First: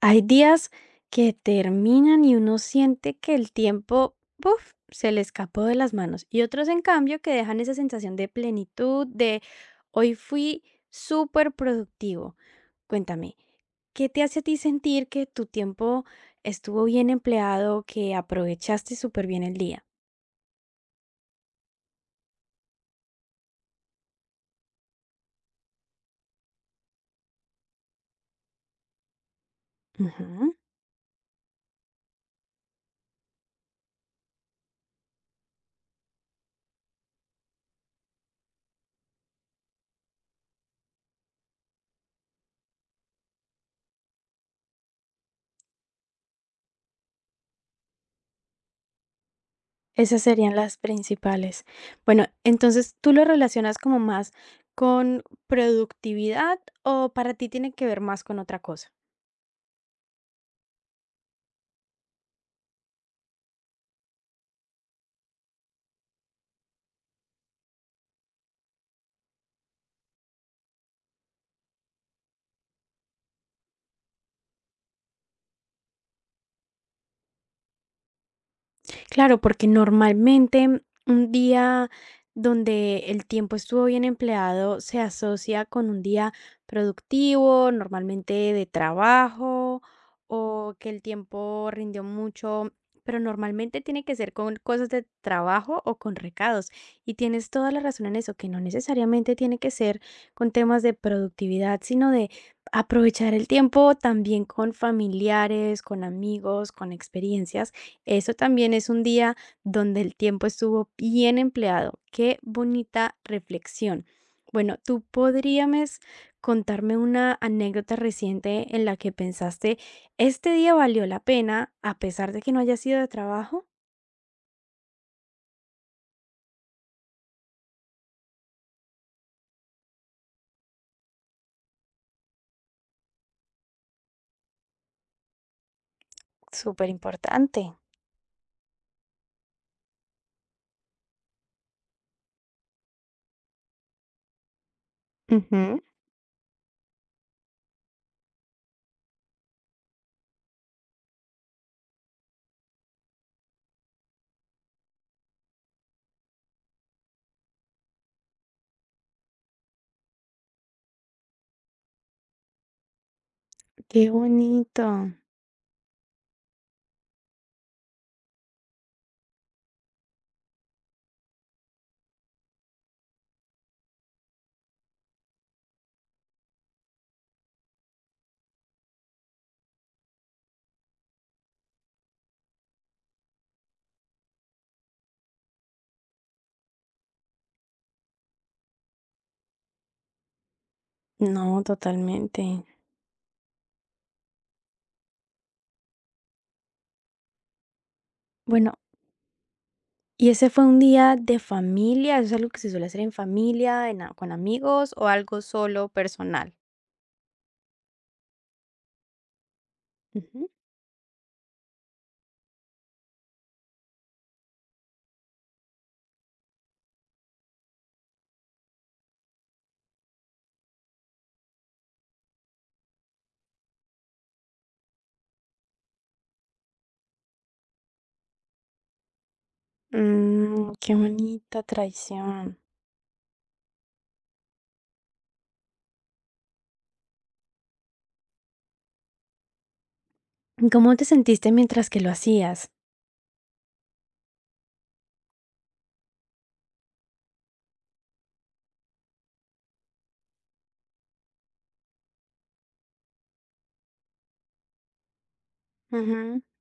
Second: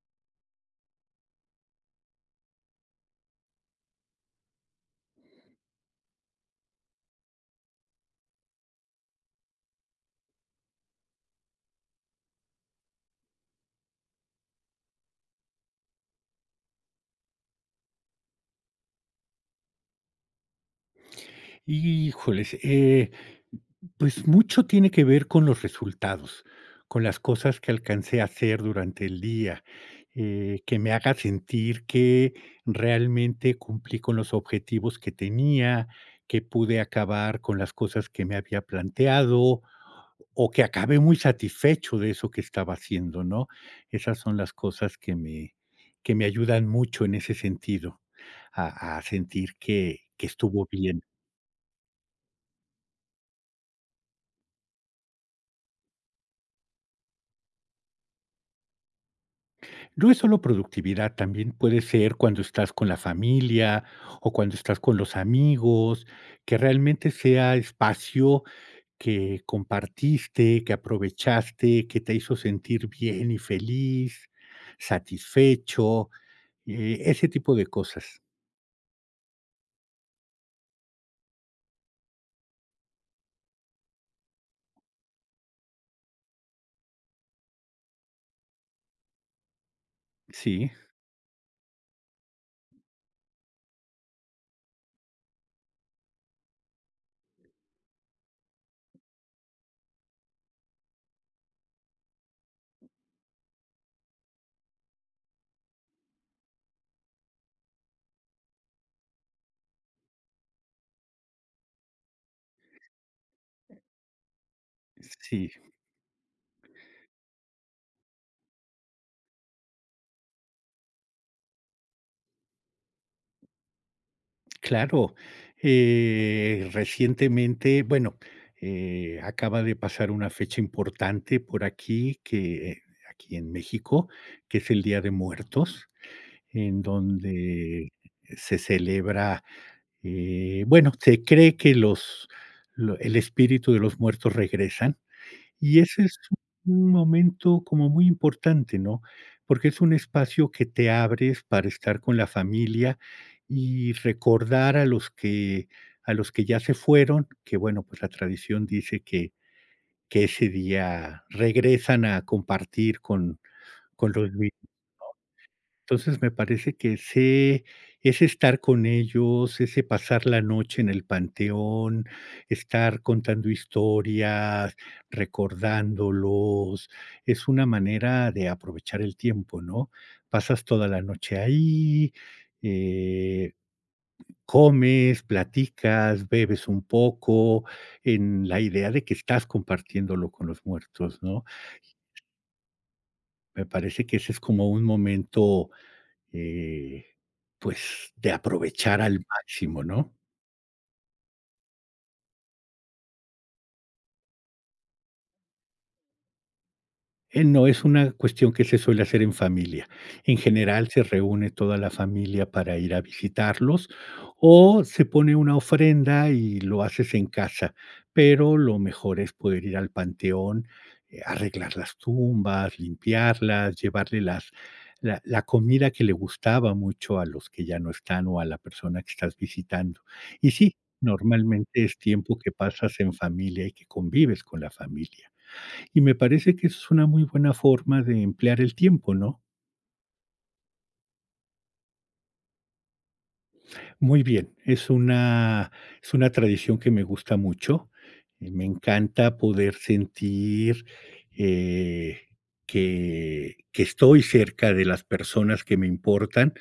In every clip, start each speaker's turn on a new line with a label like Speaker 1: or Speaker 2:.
Speaker 1: Hay días que terminan y uno siente que el tiempo, ¡puf!, se le escapó de las manos. Y otros, en cambio, que dejan esa sensación de plenitud, de hoy fui superproductivo. Cuéntame, ¿qué te hace a ti sentir que tu tiempo estuvo bien empleado, que aprovechaste súper bien el día?
Speaker 2: Híjoles, eh, pues mucho tiene que ver con los resultados, con las cosas que alcancé a hacer durante el día,
Speaker 1: Ujú.
Speaker 2: que me haga sentir que realmente cumplí con los objetivos que tenía, que pude acabar con las cosas que me había planteado o que acabé muy satisfecho de eso que estaba haciendo, ¿no? Esas son las cosas que me ayudan mucho en ese sentido, a sentir
Speaker 1: Esas
Speaker 2: que
Speaker 1: serían
Speaker 2: estuvo
Speaker 1: las
Speaker 2: bien.
Speaker 1: principales. Bueno, entonces, ¿tú lo relacionas como más con productividad o para ti tiene que ver más con otra cosa?
Speaker 2: No es solo productividad, también puede ser cuando estás con la familia o cuando estás con los amigos, que realmente sea espacio que compartiste, que aprovechaste, que te hizo sentir bien y feliz, satisfecho, ese tipo de cosas.
Speaker 1: Claro, porque normalmente un día donde el tiempo estuvo bien empleado se asocia con un día productivo, normalmente de trabajo,
Speaker 2: Sí,
Speaker 1: o que el tiempo rindió mucho, pero normalmente tiene que ser con cosas de trabajo o con recados. Y tienes toda la razón en eso, que no necesariamente tiene que ser con temas de productividad, sino de aprovechar el tiempo también con familiares, con amigos, con experiencias, eso también es un día donde el tiempo estuvo bien empleado. Qué bonita reflexión. Bueno, ¿tú
Speaker 2: sí.
Speaker 1: podrías contarme una anécdota reciente en la que pensaste, este día valió la pena a pesar de que no haya sido de trabajo?
Speaker 2: Claro, recientemente, bueno, acaba de pasar una fecha importante por aquí, que aquí en México, que es el Día de Muertos, en
Speaker 1: Súper importante.
Speaker 2: donde se celebra, bueno, se cree que el espíritu de los muertos regresan y
Speaker 1: Ujú.
Speaker 2: ese es un momento como muy importante, ¿no? Porque es un espacio que te abres para estar con la familia y recordar a los que ya se fueron, que bueno, pues la tradición dice que ese día regresan a compartir
Speaker 1: Qué
Speaker 2: con los.
Speaker 1: bonito.
Speaker 2: Entonces, me parece que ese estar con ellos, ese pasar la noche en el panteón, estar contando historias, recordándolos, es una manera de aprovechar el tiempo, ¿no? Pasas toda la noche ahí, eh, comes, platicas, bebes un poco, en la idea de que estás compartiéndolo con los muertos, ¿no?
Speaker 1: No, totalmente.
Speaker 2: Me parece que ese es como un momento. Eh, pues, de
Speaker 1: Bueno,
Speaker 2: aprovechar al máximo, ¿no?
Speaker 1: ¿y ese fue un día de familia? ¿Es algo que se suele hacer en familia, en con amigos o algo solo personal?
Speaker 2: No, es una cuestión que se suele hacer en familia. En
Speaker 1: Ujú.
Speaker 2: general, se reúne toda la familia para ir a visitarlos, o se pone una ofrenda y lo haces en casa, pero lo mejor es poder ir al panteón, arreglar las tumbas, limpiarlas, llevarle las la comida que le gustaba mucho a los que ya no están o a la persona que estás visitando. Y
Speaker 1: Mm,
Speaker 2: sí,
Speaker 1: qué bonita
Speaker 2: normalmente es tiempo que
Speaker 1: traición.
Speaker 2: pasas en familia y que convives con la familia. Y me parece que eso es una muy buena forma de emplear el tiempo, ¿no?
Speaker 1: ¿Cómo te sentiste mientras que lo hacías?
Speaker 2: Muy bien, es una tradición que me gusta mucho, y me encanta poder sentir, eh, que estoy cerca de las personas que me
Speaker 1: Ujú.
Speaker 2: importan,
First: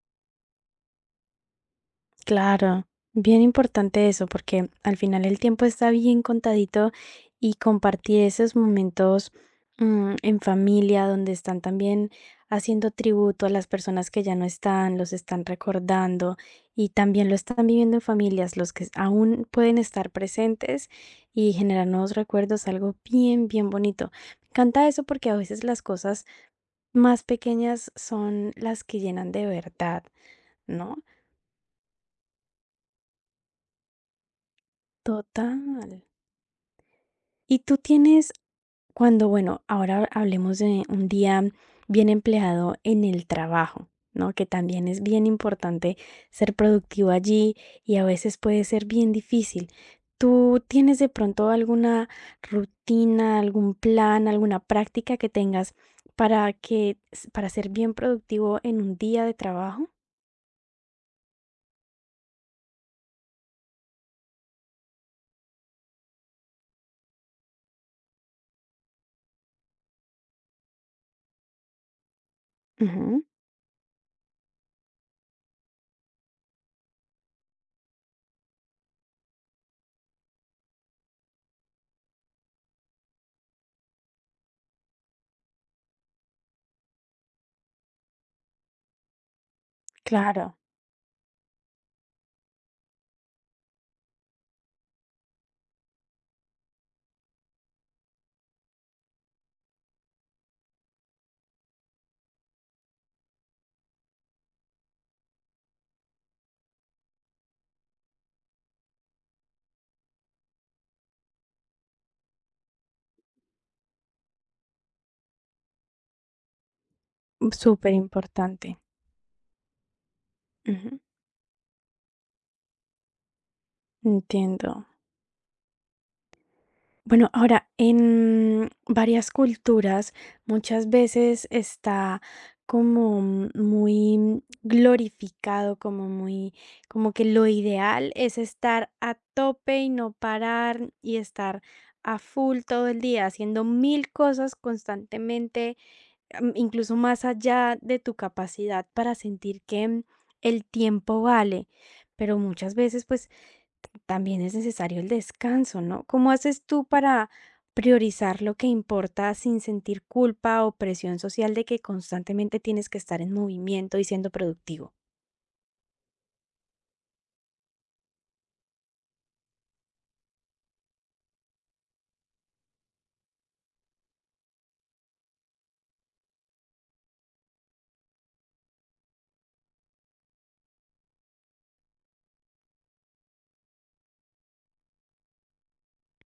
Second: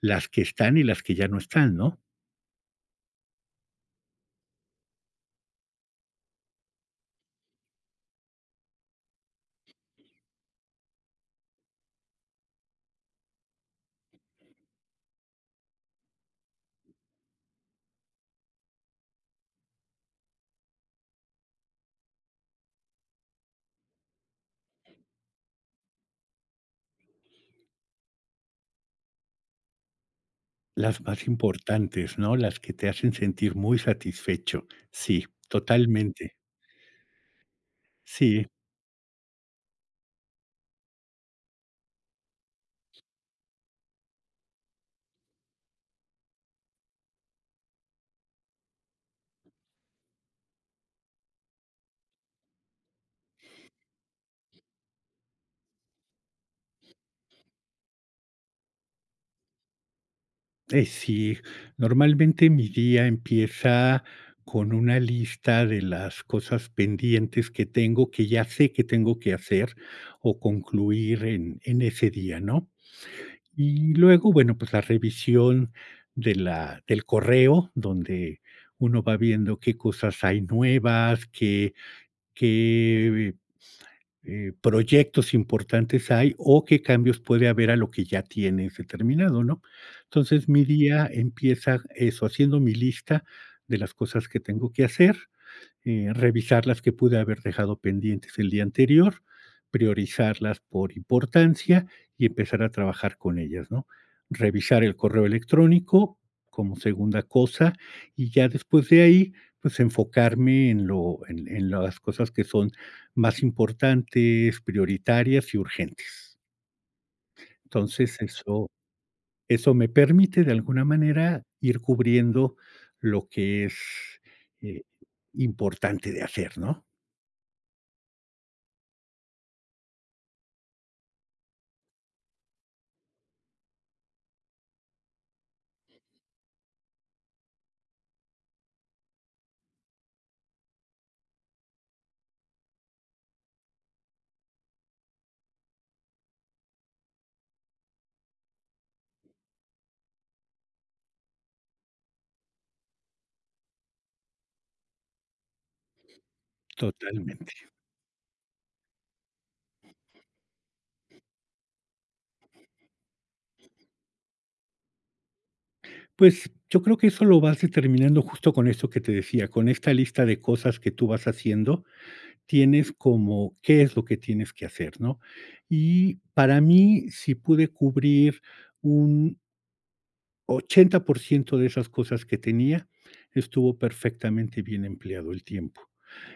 Speaker 2: las que están y las que ya no están, ¿no?
Speaker 1: Claro, bien importante eso, porque al final el tiempo está bien contadito y compartir esos momentos, mm, en familia, donde están también haciendo tributo a las personas que ya no están, los están recordando y también lo están viviendo en familias, los que aún pueden estar presentes y generar nuevos recuerdos, algo bien, bien bonito. Me encanta eso porque a veces las cosas más pequeñas son las que llenan de verdad, ¿no?
Speaker 2: Las más importantes, ¿no? Las que te hacen sentir muy satisfecho. Sí,
Speaker 1: Total.
Speaker 2: totalmente.
Speaker 1: Y tú tienes,
Speaker 2: Sí.
Speaker 1: cuando, bueno, ahora hablemos de un día bien empleado en el trabajo, ¿no? Que también es bien importante ser productivo allí y a veces puede ser bien difícil. ¿Tú tienes de pronto alguna rutina, algún plan, alguna práctica que tengas para que, para ser bien productivo en un día de trabajo?
Speaker 2: Sí, normalmente mi día empieza con una lista de las cosas pendientes que tengo, que ya sé que tengo que hacer o concluir en ese día, ¿no?
Speaker 1: Ujú,
Speaker 2: Y luego, bueno, pues la revisión de la del correo, donde uno va viendo qué cosas hay nuevas, qué proyectos importantes hay o qué cambios puede haber a lo que ya tienes determinado, ¿no? Entonces,
Speaker 1: claro,
Speaker 2: mi día empieza eso, haciendo mi lista de las cosas que tengo que hacer, revisar las que pude haber dejado pendientes el día anterior, priorizarlas por importancia y empezar a trabajar con ellas, ¿no? Revisar el correo electrónico como segunda cosa y ya después de ahí, pues enfocarme en las cosas que son más importantes, prioritarias y urgentes.
Speaker 1: súper
Speaker 2: Entonces,
Speaker 1: importante.
Speaker 2: eso me permite de alguna
Speaker 1: Ujú,
Speaker 2: manera ir cubriendo lo que es eh,
Speaker 1: entiendo.
Speaker 2: importante de hacer, ¿no?
Speaker 1: Bueno, ahora en varias culturas muchas veces está como muy glorificado, como muy, como que lo ideal es estar a tope y no parar y estar a full todo el día haciendo mil cosas constantemente, incluso más allá de tu capacidad para sentir que el tiempo vale. Pero muchas veces pues también es necesario el descanso, ¿no? ¿Cómo haces tú para
Speaker 2: Totalmente.
Speaker 1: priorizar lo que importa sin sentir culpa o presión social de que constantemente tienes que estar en movimiento y siendo productivo?
Speaker 2: Pues, yo creo que eso lo vas determinando justo con esto que te decía, con esta lista de cosas que tú vas haciendo, tienes como qué es lo que tienes que hacer, ¿no? Y para mí, si pude cubrir un 80% de esas cosas que tenía, estuvo perfectamente bien empleado el tiempo.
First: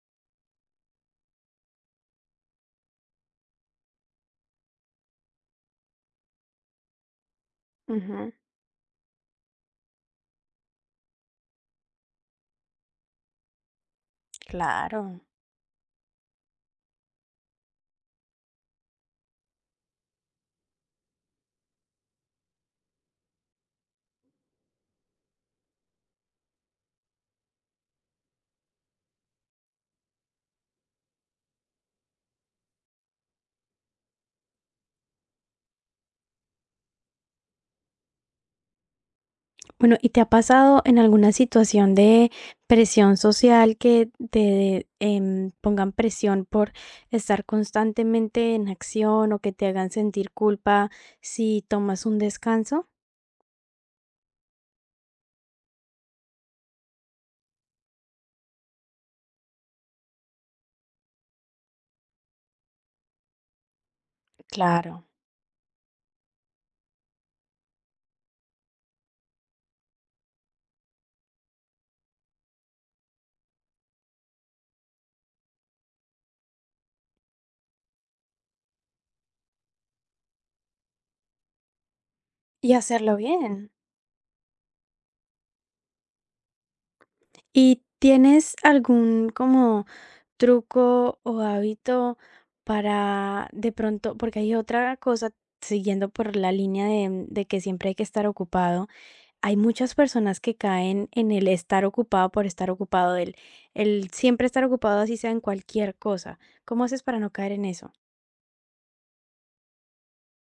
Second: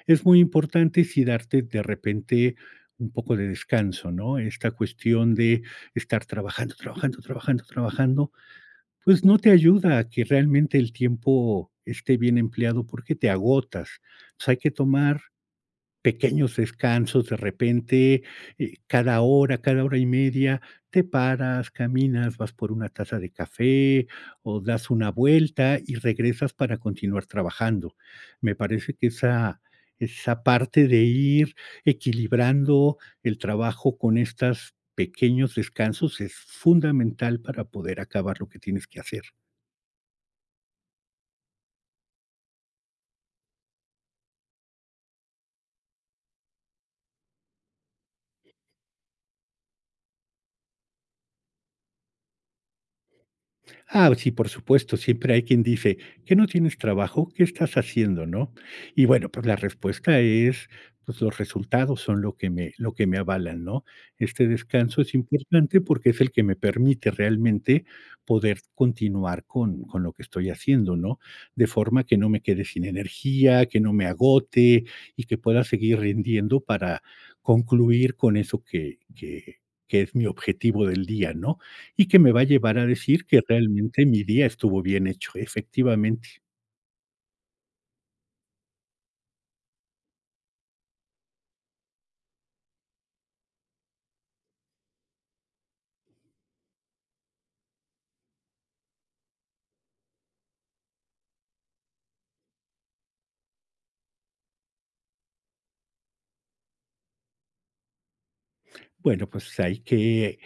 Speaker 2: Es muy importante si darte de repente un poco de descanso, ¿no? Esta cuestión de estar trabajando, trabajando, trabajando, trabajando,
Speaker 1: Ujú.
Speaker 2: pues no te ayuda a que realmente el tiempo esté bien empleado porque te agotas. Entonces, hay que
Speaker 1: Claro.
Speaker 2: tomar pequeños descansos de repente, cada hora y media, te paras, caminas, vas por una taza de café o das una vuelta y regresas para continuar trabajando. Me parece que esa parte de ir equilibrando el trabajo con estas pequeños descansos es fundamental para poder acabar lo que tienes que hacer.
Speaker 1: Bueno, ¿y te ha pasado en alguna situación de presión social que te pongan presión por estar constantemente en acción o que te hagan sentir culpa si tomas un descanso?
Speaker 2: Ah, sí, por supuesto, siempre hay quien dice: "¿que no tienes trabajo? ¿Qué estás haciendo?", ¿no? Y bueno, pues la respuesta es, pues los resultados son lo que me avalan, ¿no? Este
Speaker 1: Claro.
Speaker 2: descanso es importante porque es el que me permite realmente poder continuar con lo que estoy haciendo, ¿no? De forma que no me quede sin energía, que no me agote y que pueda seguir rindiendo para concluir con eso que es mi objetivo del día, ¿no?, y que me va a
Speaker 1: Y
Speaker 2: llevar a
Speaker 1: hacerlo
Speaker 2: decir que
Speaker 1: bien.
Speaker 2: realmente mi día estuvo bien hecho, efectivamente.
Speaker 1: ¿Y tienes algún como truco o hábito para de pronto, porque hay otra cosa siguiendo por la línea de, mm, de que siempre hay que estar ocupado, hay muchas personas que caen en el estar ocupado por estar ocupado, el siempre estar ocupado así sea en cualquier cosa. ¿Cómo haces para no caer en eso?
Speaker 2: Bueno, pues hay que,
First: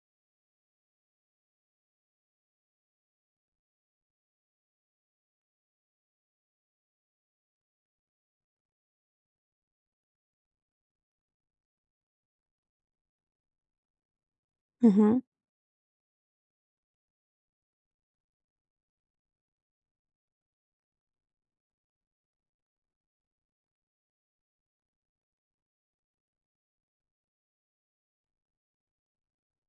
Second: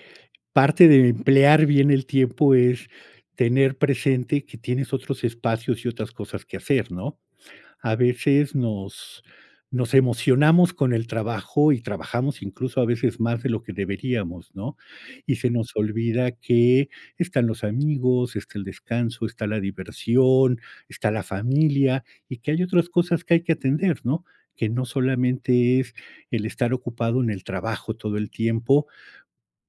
Speaker 2: parte de emplear bien el tiempo es tener presente que tienes otros espacios y otras cosas que hacer, ¿no? A veces nos emocionamos con el trabajo y trabajamos incluso a veces más de lo que deberíamos, ¿no?
Speaker 1: Ujú,
Speaker 2: Y se nos olvida que están los amigos, está el descanso, está la diversión, está la familia y que hay otras cosas que hay que atender, ¿no? Que no solamente es el estar ocupado en el trabajo todo el tiempo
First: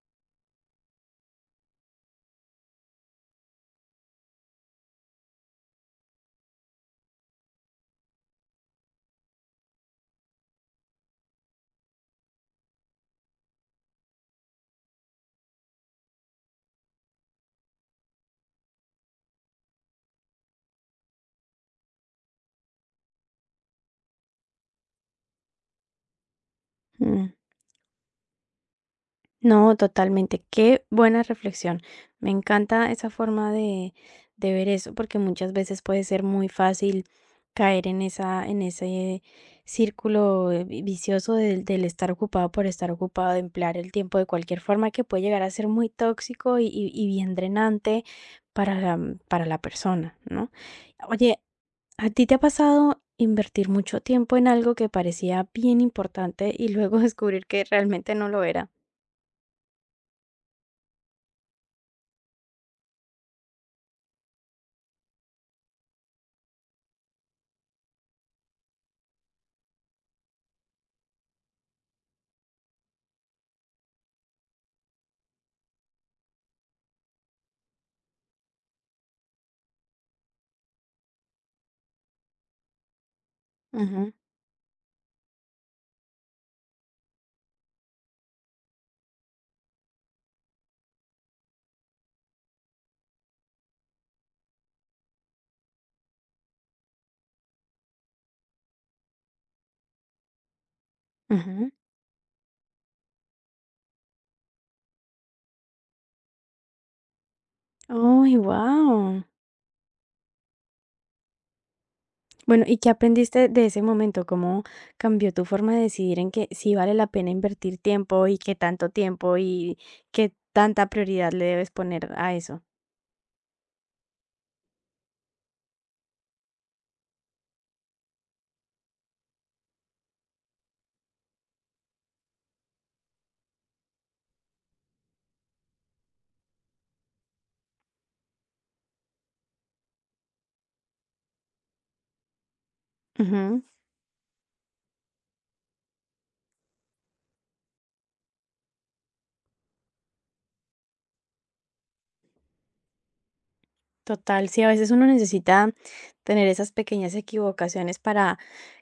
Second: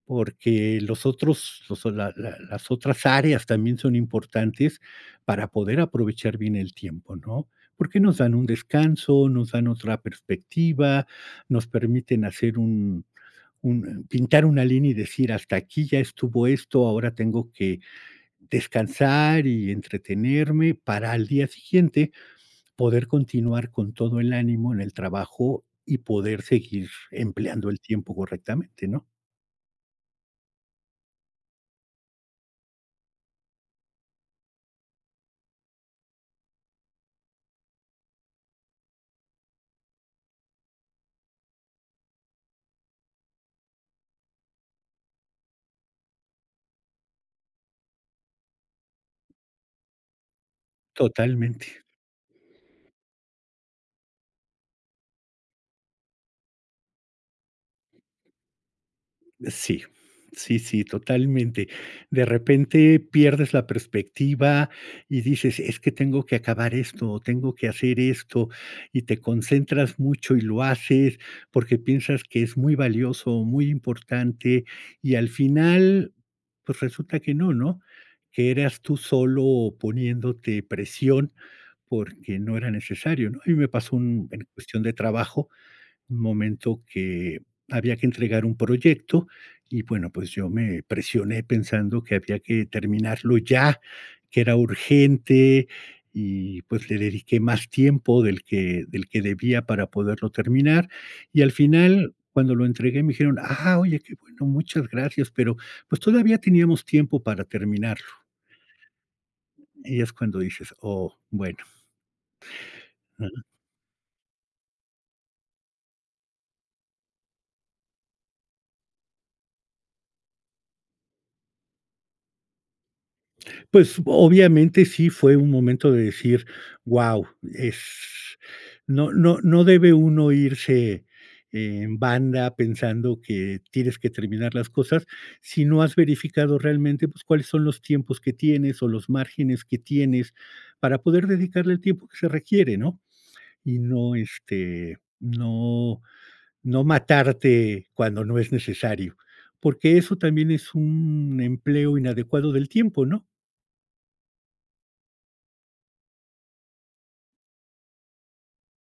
Speaker 2: porque los otros, los la la las otras áreas también son importantes para poder aprovechar bien el tiempo, ¿no? Porque nos dan un descanso, nos dan otra perspectiva, nos permiten hacer un pintar una línea y decir: "Hasta aquí ya estuvo esto, ahora tengo que descansar y entretenerme", para al día siguiente poder continuar con todo el ánimo en el trabajo y poder seguir
Speaker 1: mm.
Speaker 2: empleando el tiempo correctamente, ¿no?
Speaker 1: No, totalmente. Qué buena reflexión. Me encanta esa forma de ver eso, porque muchas veces puede ser muy fácil caer en esa, en ese círculo vicioso del estar ocupado por estar ocupado, de emplear el tiempo de cualquier forma que puede llegar a ser muy tóxico y bien drenante para para la persona, ¿no? Oye,
Speaker 2: Totalmente.
Speaker 1: ¿a ti te ha pasado invertir mucho tiempo en algo que parecía bien importante y luego descubrir que realmente no lo era?
Speaker 2: Sí, sí, sí, totalmente. De repente pierdes la perspectiva y dices, es que tengo que acabar esto o tengo que hacer esto y te concentras mucho y lo haces porque piensas que es muy valioso o muy importante y al final, pues resulta que no, ¿no? Que eras tú solo poniéndote presión porque no era necesario, ¿no? A mí me pasó
Speaker 1: Ujú.
Speaker 2: en cuestión de trabajo, un momento que había que entregar un proyecto y bueno, pues yo me presioné pensando que había que terminarlo ya, que era urgente y pues le dediqué más tiempo del que debía para poderlo terminar. Y al
Speaker 1: Ujú.
Speaker 2: final, cuando lo entregué, me dijeron, ah, oye, qué bueno, muchas gracias, pero pues todavía teníamos tiempo para terminarlo.
Speaker 1: ¡Ay, guau!
Speaker 2: Y es cuando dices, oh, bueno.
Speaker 1: Bueno, ¿y qué aprendiste de ese momento? ¿Cómo cambió tu forma de decidir en que sí vale la pena invertir tiempo y qué tanto tiempo y qué tanta prioridad le debes poner a eso?
Speaker 2: Pues, obviamente sí fue un momento de decir: "Guau, es no debe uno irse en banda pensando que tienes que terminar las cosas, si no has verificado realmente, pues, cuáles son los tiempos que tienes o los márgenes que tienes para poder dedicarle el tiempo que se requiere", ¿no?
Speaker 1: Ujú.
Speaker 2: Y no, este, no matarte cuando no es necesario, porque eso también es un empleo inadecuado del tiempo, ¿no?
Speaker 1: Total, sí, a veces uno necesita tener esas pequeñas equivocaciones para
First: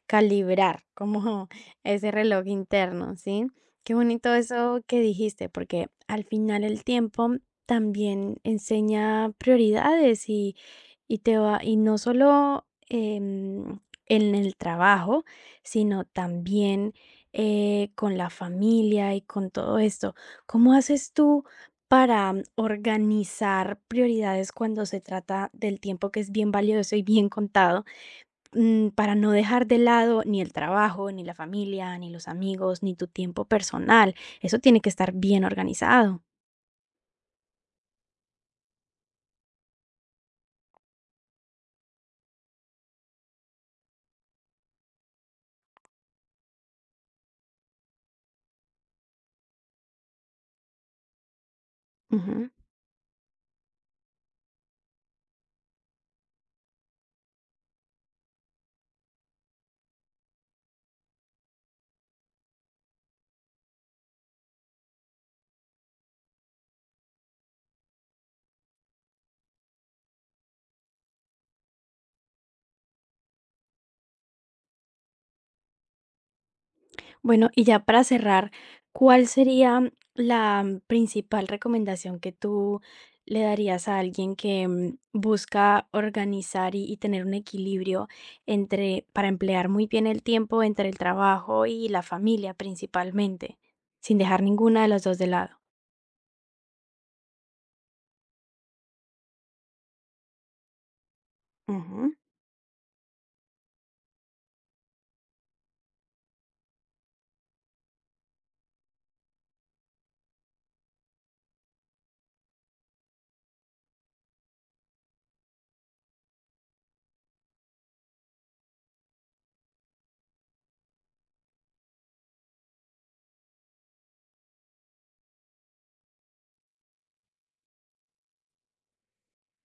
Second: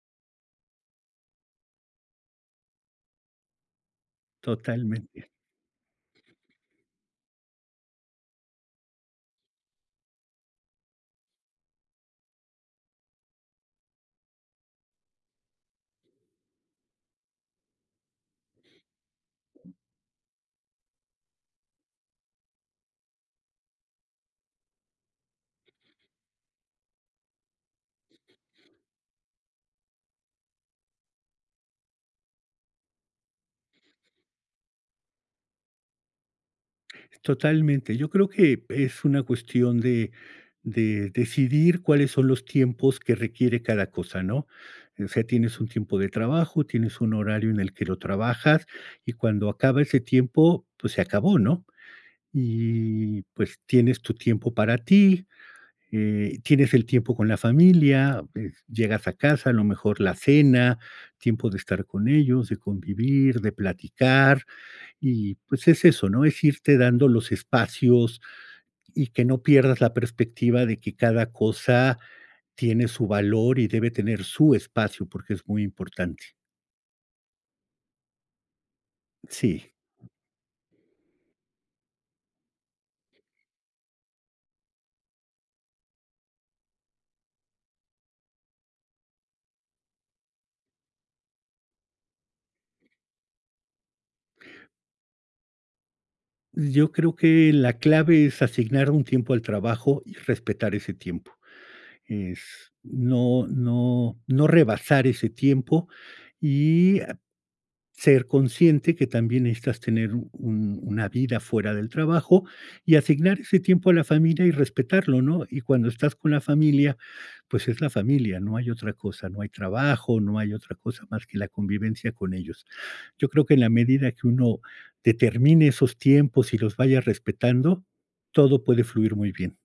Speaker 1: calibrar como ese reloj interno, ¿sí? Qué bonito eso que
Speaker 2: Totalmente.
Speaker 1: dijiste, porque al final el tiempo también enseña prioridades y te va y no solo, en el trabajo, sino también, con la familia y con todo esto. ¿Cómo haces tú para organizar prioridades cuando se trata del tiempo que es bien valioso y bien contado, para no dejar de lado ni el trabajo, ni la familia, ni los amigos, ni tu tiempo personal? Eso tiene que estar bien organizado.
Speaker 2: Totalmente. Yo creo que es una cuestión de decidir cuáles son los tiempos que requiere cada cosa, ¿no? O sea, tienes un tiempo de trabajo, tienes un horario en el que lo trabajas y cuando acaba ese tiempo, pues se acabó, ¿no? Y pues tienes tu tiempo para ti, tienes el tiempo con la familia, pues, llegas a casa, a lo mejor la cena, tiempo de estar con ellos, de convivir, de platicar, y pues es eso, ¿no? Es irte dando los espacios y que no pierdas la perspectiva de que cada cosa tiene su valor y debe tener su espacio, porque es muy importante.
Speaker 1: Bueno, y ya para cerrar, ¿cuál
Speaker 2: Sí,
Speaker 1: sería la principal recomendación que tú le darías a alguien que busca organizar y tener un equilibrio entre, para emplear muy bien el tiempo entre el trabajo y la familia principalmente, sin dejar ninguna de las dos de lado?
Speaker 2: yo creo que la clave es asignar un tiempo al trabajo y respetar ese tiempo.
Speaker 1: Ujú.
Speaker 2: Es no rebasar ese tiempo y ser consciente que también necesitas tener una vida fuera del trabajo y asignar ese tiempo a la familia y respetarlo, ¿no? Y cuando estás con la familia, pues es la familia, no hay otra cosa, no hay trabajo, no hay otra cosa más que la convivencia con ellos. Yo creo que en la medida que uno determine esos tiempos y los vaya respetando, todo puede fluir muy bien.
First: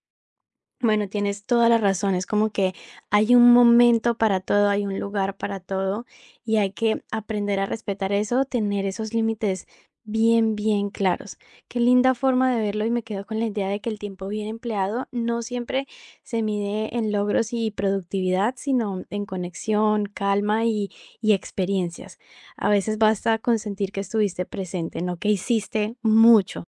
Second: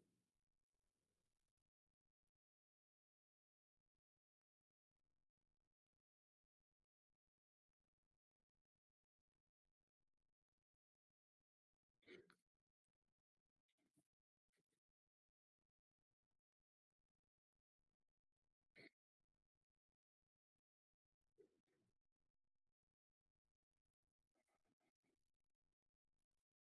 Speaker 1: Bueno, tienes toda la razón. Es como que hay un momento para todo, hay un lugar para todo y hay que aprender a respetar eso, tener esos límites bien, bien claros. Qué linda forma de verlo y me quedo con la idea de que el tiempo bien empleado no siempre se mide en logros y productividad, sino en conexión, calma y experiencias. A veces basta con sentir que estuviste presente, no que hiciste mucho.